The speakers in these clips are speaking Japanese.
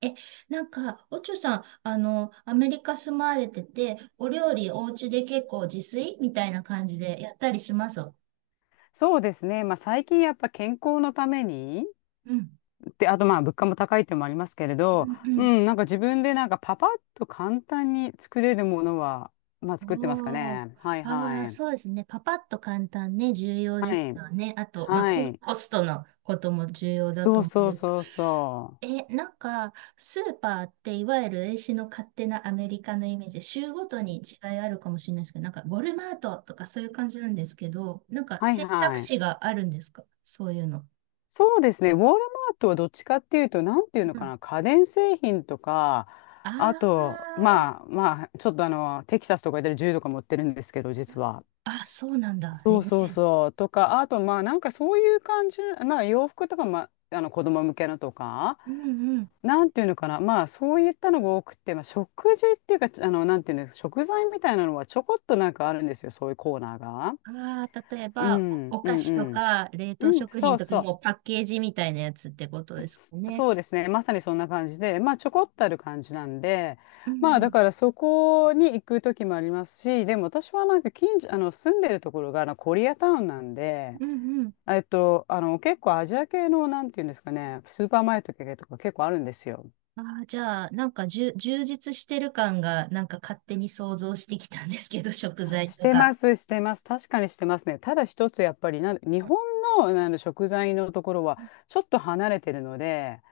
え、なんか、おちょさん、アメリカ住まわれてて、お料理お家で結構自炊みたいな感じでやったりします？うん。そうですね。まあ、最近やっぱ健康のために、うんてあとまあ物価も高いってのもありますけれど、うん、なんか自分でなんかパパッと簡単に作れるものは、まあう作ってますかん。おー。ね。はいああ、はそうい。ですね。パパッと簡単ね、重要はですい。よね。あと、まあ、はい。コストのことも重要だそとう思うんそうですけそうそなんか、スーパーっていわゆる英史の勝手なアメリカのイメージ、州ごとに違いあるかもしれないですけど、なんか、ウォルマートとかそういう感じなんですけど、なんかう。はい選択はい。肢があるんですか？そういうの。そうですね。ウォールマートはどっちかっていうと、なんていうのうん。かあな、家電製品とか、あ、あと、まあまあ、ちょっとテキサスとかで銃とか持ってるんですけど、実は。あ、そうなんだ。へそうそうえ。そう。とか、あと、まあ、なんかそういう感じ、まあ、洋服とか、まあ、子供向けのとか、うんうん。なんていうのかな、まあ、そういったのが多くて、まあ、食事っていうか、なんていうんですか、食材みたいなのはちょこっとなんかあるんですよ、そういうコーナーが。ああ、例えうば、ん、うおん、おう菓子とん。か、冷凍うん、食そ品うとか、そもうパッケージみたいなやつってことう。ですそかね。そうですね。まさにそんな感じで、まあ、ちょこっとある感じなんで、うまあ、だんからそこに行く時もありますし、でも私はなんか近所、住んでるところが、コリアタウンなんで、うん。うん。結構アジア系の、なんていうんですかね、スーパーマーケット系とか結構あるんですよ。ああ、じゃあ、なんか、充実してる感が、なんか勝手に想像してきたんですけど、食材しとてか。ます、してます。確かにしてますね。ただ一つ、やっぱり日う本の、なんだ食材のところは、ん。ちょっと離れてるので、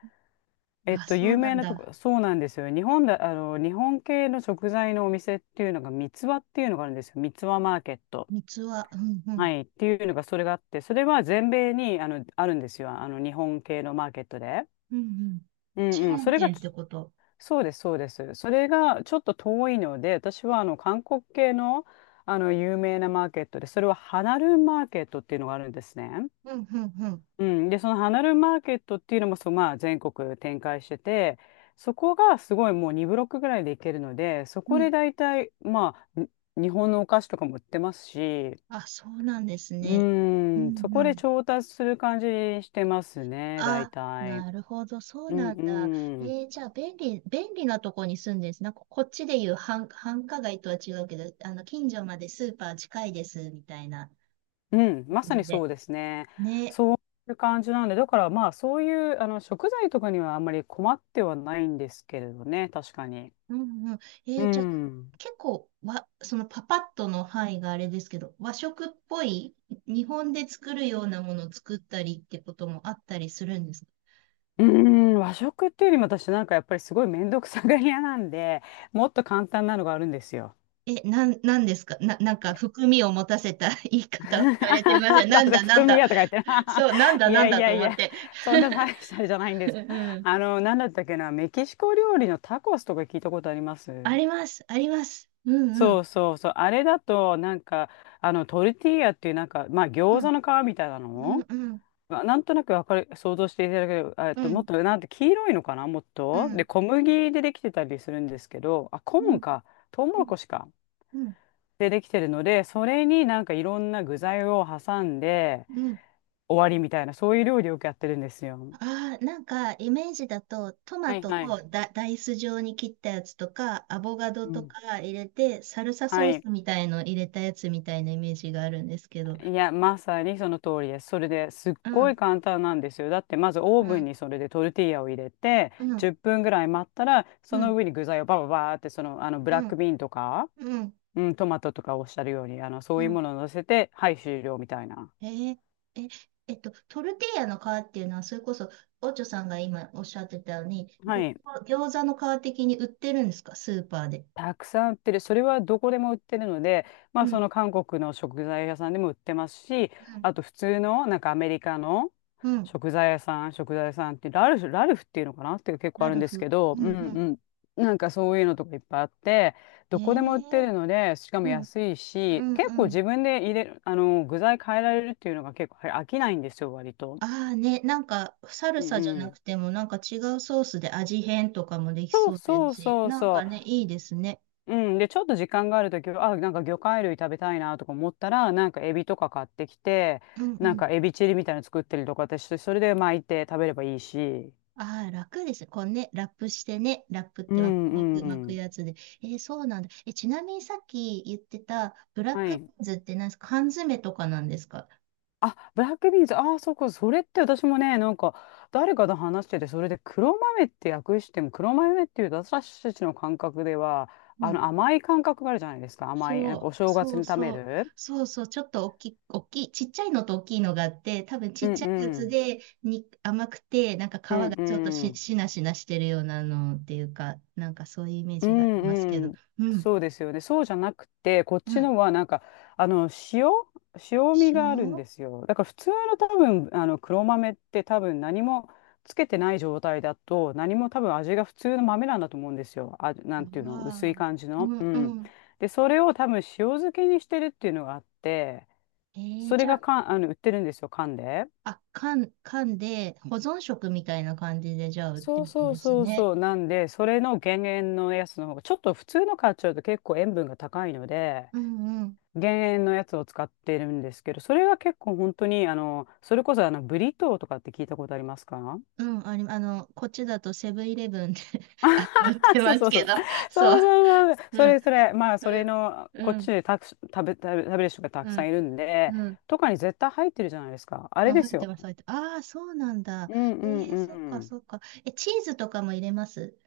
あ、そう有な名んなとだ。こ、そうなんですよ。日本系の食材のお店っていうのが、三つ葉っていうのがあるんですよ。三つ葉マーケット。三つは、うんうはん。い。っていうのが、それがあって、それは全米に、あるんですよ。日本系のマーケットで。うんうん。うチェーんうん、そンれが店ってこと？そうです、そうです。それがちょっと遠いので、私は韓国系の、有名なマーケットで、それはハナルンマーケットっていうのがあるんですね。うんうんうん、うん、で、そのハナルンマーケットっていうのもそう、まあ、全国展開してて、そこがすごいもう2ブロックぐらいで行けるので、そうこでん。大体、まあ、に日本のお菓子とかも売ってますし、あ、そうなんですうね。うん、そんうこでん。調達する感じにしてますね、大あ、体。なるほど、そううんなんだ。うん。じゃあ、便利なとこに住んでるんです。なんか、こっちでいう、繁華街とは違うけど、近所までスーパー近いです、みたいなうん、ま感さにじそうで。ですね。ね。そういう感じなんで、だからまあそういう食材とかにはあんまり困ってはないんですけれどね、確かに。うんうん。うじゃあ、ん。結構わ、そのパパッとの範囲があれですけど、和食っぽい、日本で作るようなものを作ったりってこともあったりするんですか？うーん、和食っていうよりも私なんかやっぱりすごい面倒くさがり屋なんで、もっと簡単なのがあるんですよ。なんですかな、なんえ か含みを持たせた 言い 方をされてません？なん私はだなん含みだ。やとか言ってな。そう、なん だいなやんいだやとい思っや、て。そんな大したあれじゃないん でうすけど。ん。なんだったっけな、メキシコ料理のタコスとか聞いたことあります？あります、あります。うんうそん。うそうそう。あれだと、なんか、トルティーヤっていう、なんか、まあ、う餃子ん、の皮みたいなうん、のうん、なんとなくわかる、想像していただける、うもっん、と、なんて、黄色いのかなもっうと。で、ん、小麦でできてたりするんですけど、あ、コうーンん、か。トウモうロん、コシか。うん、でできてるので、それになんかいろんな具材を挟んでうん、終わりみたいな、そういう料理をよくやってるんですよ。ああ、なんかイメージだとトマはいトはい。を、ダイス状に切ったやつとかアボカドうとん。か入れて、サルサはソーい。スみたいの入れたやつみたいなイメージがあるんですけど。いや、まさにその通りです。それですっうごん、い簡単なんですよ。だってまずオーうブンん、にそれでトルティーヤを入れてうん、10分ぐらい待ったらそうのん、上に具材をバババーってその、ブラうックん、ビーンとか、うん。うん、トマトとかおっしゃるようにそうういうん。ものを乗せてはい終了みたいな。えーえ、トルティーヤの皮っていうのは、それこそオチョさんが今おっしゃってたように、はい。餃子の皮的に売ってるんですか？スーパーで。たくさん売ってる。それはどこでも売ってるので、まうあそん、の韓国の食材屋さんでも売ってますし、うん、あと普通のなんかアメリカのうん。食材屋さんってラルフ、っていうのかなっていう結構あラるんルですけフ。ど、うん、うんうん。うん。なんかそういうのとかいっぱいあって、えどこでも売ってー、るので、しかもうん、安いうし、ん、結う構ん。自分で入れる、具材変えられるっていうのが結構飽きないんですよ、割と。ああね、なんか、サルうんサじゃうなくん。ても、なんか違うソースで味変とかもできそそううでそすうし、そうなんかそね、う。いいですね。うん、で、ちょっと時間があるときは、あ、なんか魚介類食べたいなとか思ったら、なんかエビとか買ってきて、うんうなんん。かエビチリみたいなの作ったりとか私して、それで巻いて食べればいいし。ああ、楽ですね。こうね、ラップしてね、ラップっうて、まんう巻んく、う巻くん。やつで。そうなんだ。ちなみにさっき言ってた、ブラッはクビい。ーンズって何ですか？缶詰とかなんですか？あ、ブラックビーンズ、ああ、そうか、それって私もね、なんか、誰かと話してて、それで黒豆って訳しても、黒豆っていうと私たちの感覚では、うん。甘い感覚があるじゃないですか、甘い、なんかおそう、正月そにう食べそう、る。そうそう、ちょっと、大きい、ちっちゃいのと大きいのがあって、多分ちうっんちゃいやうつん。でに甘くて、なんか皮うんがちょっと、うん。しなしなしてるようなのっていうか、なんかそういうイメーうジがありますけんうど。ん、うん、そうですよね。そうじゃなくて、こっうちん。のはなんか、あの、塩、塩味塩があるんわですよ。だから普通の多分、黒豆って多分何もつけてない状態だと、何も多分味が普通の豆なんだと思うんですよ。あ、なんていうの、薄あ、い感じうの。うん、うん。ん。で、それを多分塩漬けにしてるっていうのがあって、えそれじゃあ、がか、売ってるんですよ、缶で。あ、缶で保存食みたいな感じで、じゃあ売ってそうるんそでうすそうね。そう。なんで、それの減塩のやつの方が、ちょっと普通の買っちゃうと結構塩分が高いので、うん、うん。減塩のやつを使ってるんですけど、それが結構本当に、あの、それこそあの、ブリトーとかって聞いたことありますか？うん、こっちだとセブンイレブンで 売っあてまそうすそうそけう。ど。そそう。うそうそう。うそん、れそれ、まあ、そうれん、の、こうっちん、でたく、食べ、食べ、食べる人がたうくさん、んいるんで、うん。とかに絶対入ってるじゃないですか。あうれん、で入すってよ。ます、入ってああ、そうなんだ。うんうんそっうか、ん。そっか。チーズとかも入れます？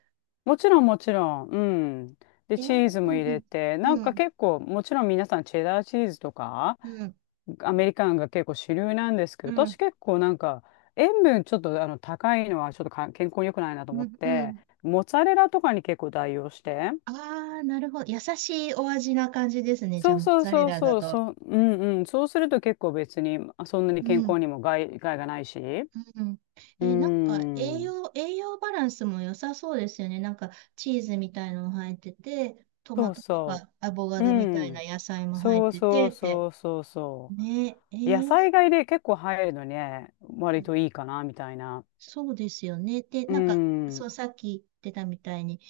もちろんもちろん。うん。で、ええ。チーズも入うれん、て、なんうかん、結構、もちろん皆さんチェダーチーズとか、うん、アメリカンが結構主流なんですけうど、私ん、結構なんか塩分ちょっと高いのはちょっとか健康に良くないなと思うっん。うて、ん。モッツァレラとかに結構代用して、ああ、なるほど。優しいお味な感じですね。じゃあ、そうモッそうツァレそうラだそう、と。そう、うんうん、そうすると結構別にまあそんなにう健ん、康にも害がないし、うん。うなんか、栄ん、養、栄養バランスも良さそうですよね。なんか、チーズみたいのも入ってて、トマそうトとそかアボカう、うドみたいなん、野菜も入っそうてて、そうって。そうそうそねえ、う、野菜買いで結構入るのね、う割ん。といいかなみたいな、そうですよね。で、うなんか、ん、そう、さっき言ってたみたいに、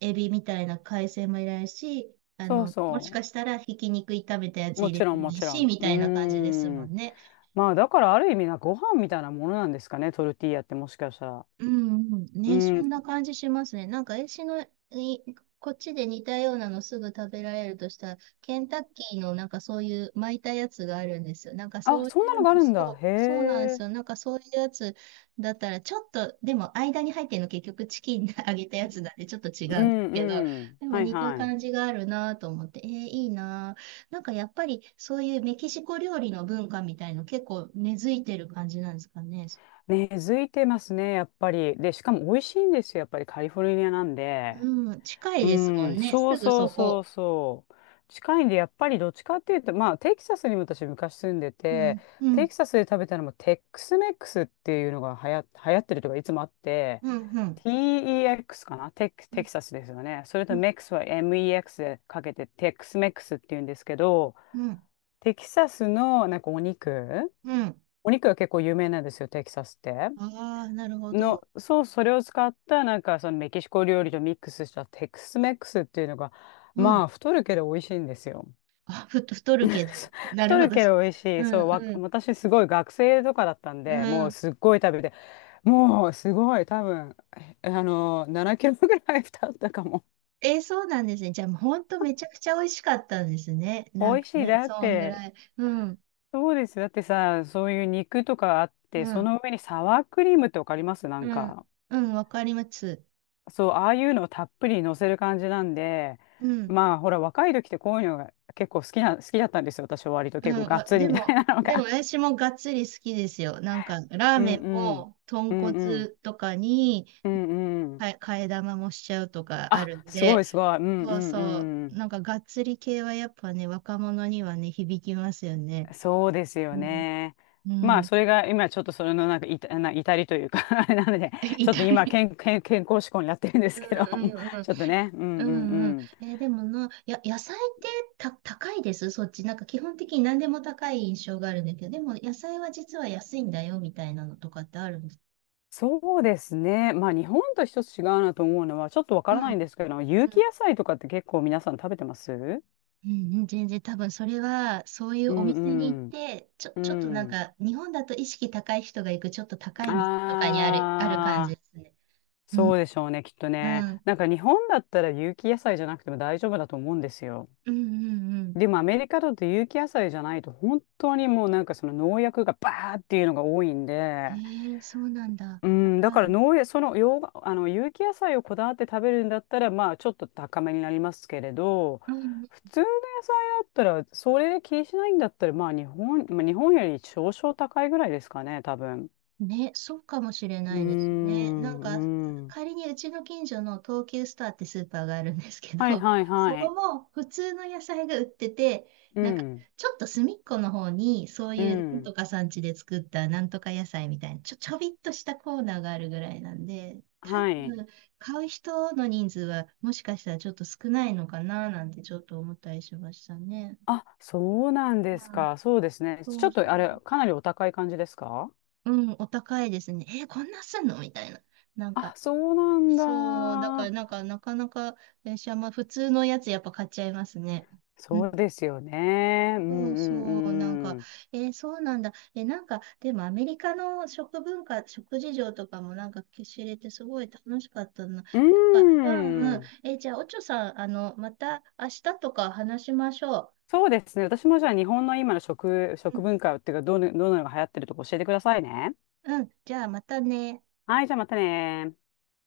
エビみたいな海鮮もいらないし、そうもしそかう。したらひき肉炒めたやつも入れちろてん、ももいいちろし、ん。みうーたいな感じですもんん。ね。まあ、だからある意味な、ご飯みたいなものなんですかね、トルティーヤってもしかしたら。うんうん、うね、そんん。な感じしますね。なんか、えしの、いこっちで似たようなのすぐ食べられるとしたら、ケンタッキーのなんかそういう巻いたやつがあるんですよ。なんかあ、そうそいんなのがあう、るんだ。そへう、そうなんですえ。よ。なんかそういうやつだったら、ちょっと、でも間に入ってるの結局チキンで揚げたやつなんでちょっと違ううんですけど、んうん。でもはい似たはい。感じがあるなと思って、いいなぁ。なんかやっぱりそういうメキシコ料理の文化みたいの結構根付いてる感じなんですかね。根付いてますね、やっぱり。で、しかも美味しいんですよ、やっぱりカリフォルニアなんで。うん、近いうですもん、んね。そすうぐそうそそうこ。そう。近いんで、やっぱりどっちかっていうと、まあ、テキサスにも私昔住んでうて、ん、うテん、キサスで食べたのもテックスメックスっていうのが流行ってるとかいつもあって、うん、うん、TEX かなテクうテん、キサスですよね。それとうん、メックスは MEX でかけてテックスメックスっていうんですけど、うん。テキサスのなんかお肉、うん。お肉が結構有名なんですよ、テキサスって。ああー、なるほど。そう、それを使った、なんか、そのメキシコ料理とミックスしたテックスメックスっていうのが、うまん。あ、太るけど美味しいんですよ。あ、太るけ ど。なる太ほるど。けど美味しうい。ん、そう、うん、私すごい学生とかだったんうで、もうん。すっごい食べて、もうすごい、多分、えあの、7キロぐらい太ったかも。そうなんですね。じゃあ、もうほんとめちゃくちゃ美味しかったんですね。なん美味かしい。ね、だっそんぐて、らい。うん、そうです。だってさ、そういう肉とかあって、うそん、の上にサワークリームってわかりますなんうん、か。うん、わかります。そう、ああいうのをたっぷり乗せる感じなんで、うん、まあ、ほら、若い時ってこういうのが結構好きな、好きだったんですよ。私は割とうん、結構がっつりでみたいも、なのでもが。私もがっつり好きですよ。なんか、ラ ーうんメンうん。も、豚うんうん。骨とかに、うんうん。替え玉もしちゃうとかああ、るんすごで。いすごい。うんうそうそんうう、ん。なんかがっつり系はやっぱね、若者にはね、響きますよね。そうですようん、ね。うまあ、ん。それが今ちょっとそれのなんかいた、な、至りというか、 あれなので、ちょっと痛今い。健康志向になってるんでうすんけど、もう うんう ん。ちょっとね。ううんうんんうん。うん。でもな、野菜って、高いですそっち。なんか基本的に何でも高い印象があるんだけど、でも野菜は実は安いんだよみたいなのとかってあるんですそうですね。まあ日本と一つ違うなと思うのはちょっとわかうらないんん。ですけど、有機野菜とかって結構皆さん食べてます？うんうん、全然多分それは、そういううお店に行っんうん。て、うちょっとなんん。か、日本だと意識高い人が行く、ちょっと高い店とかに、ある感じああ、ですね。うん、そうでしょうね、きっとうね。ん、うん、なんか日本だったら有機野菜じゃなくても大丈夫だと思うんですよ。うん、うん。でもアメリカだと有機野菜じゃないと本当にもうなんかその農薬がバーっていうのが多いんで、ええ、そうなんだ。うあん、だからら、農園、その洋が、あの有機野菜をこだわって食べるんだったら、まあちょっと高めになりますけれど、うん、うん、普通の野菜だったら、それで気にしないんだったら、まあ、日本より少々高いぐらいですかね、多分。ね、そうかもしれうーないですね。なんか、ん、うん。仮にうちの近所の東急スターってスーパーがあるんですけど、はい はいそはこい。も普通の野菜が売ってて、うなんか、ん、ちょっと隅っこの方に、そうういうなんとん。か産地で作ったなんとか野菜みたいな、ちょびっとしたコーナーがあるぐらいなんで、多はい。分、買う人の人数はもしかしたらちょっと少ないのかななんてちょっと思ったりしましたね。あ、そうなんうですん、か。そうですね。ちそょうっそとあれ、かなりお高い感じですか？う。うん、お高いですね。こんなすんのみたいな。なんあ、か、そうなんそう、だからなんだ。か、なかなか、電車、まあ普通のやつやっぱ買っちゃいますね。うん。そうですよね。うんうそうそう、なんか、んうん。そうなんだ。なんか、でもアメリカの食文化、食事情とかもなんか知れてすごい楽しかったな。なんうか、うんうーん。ん。じゃあ、おちょさん、また明日とか話しましょそうですね。私もじゃあ日本の今のう。う食ん、文化っていうか、どのようなのが流行ってるとか教えてくださいね。うん、じゃあまたね。はい、じゃあまたね。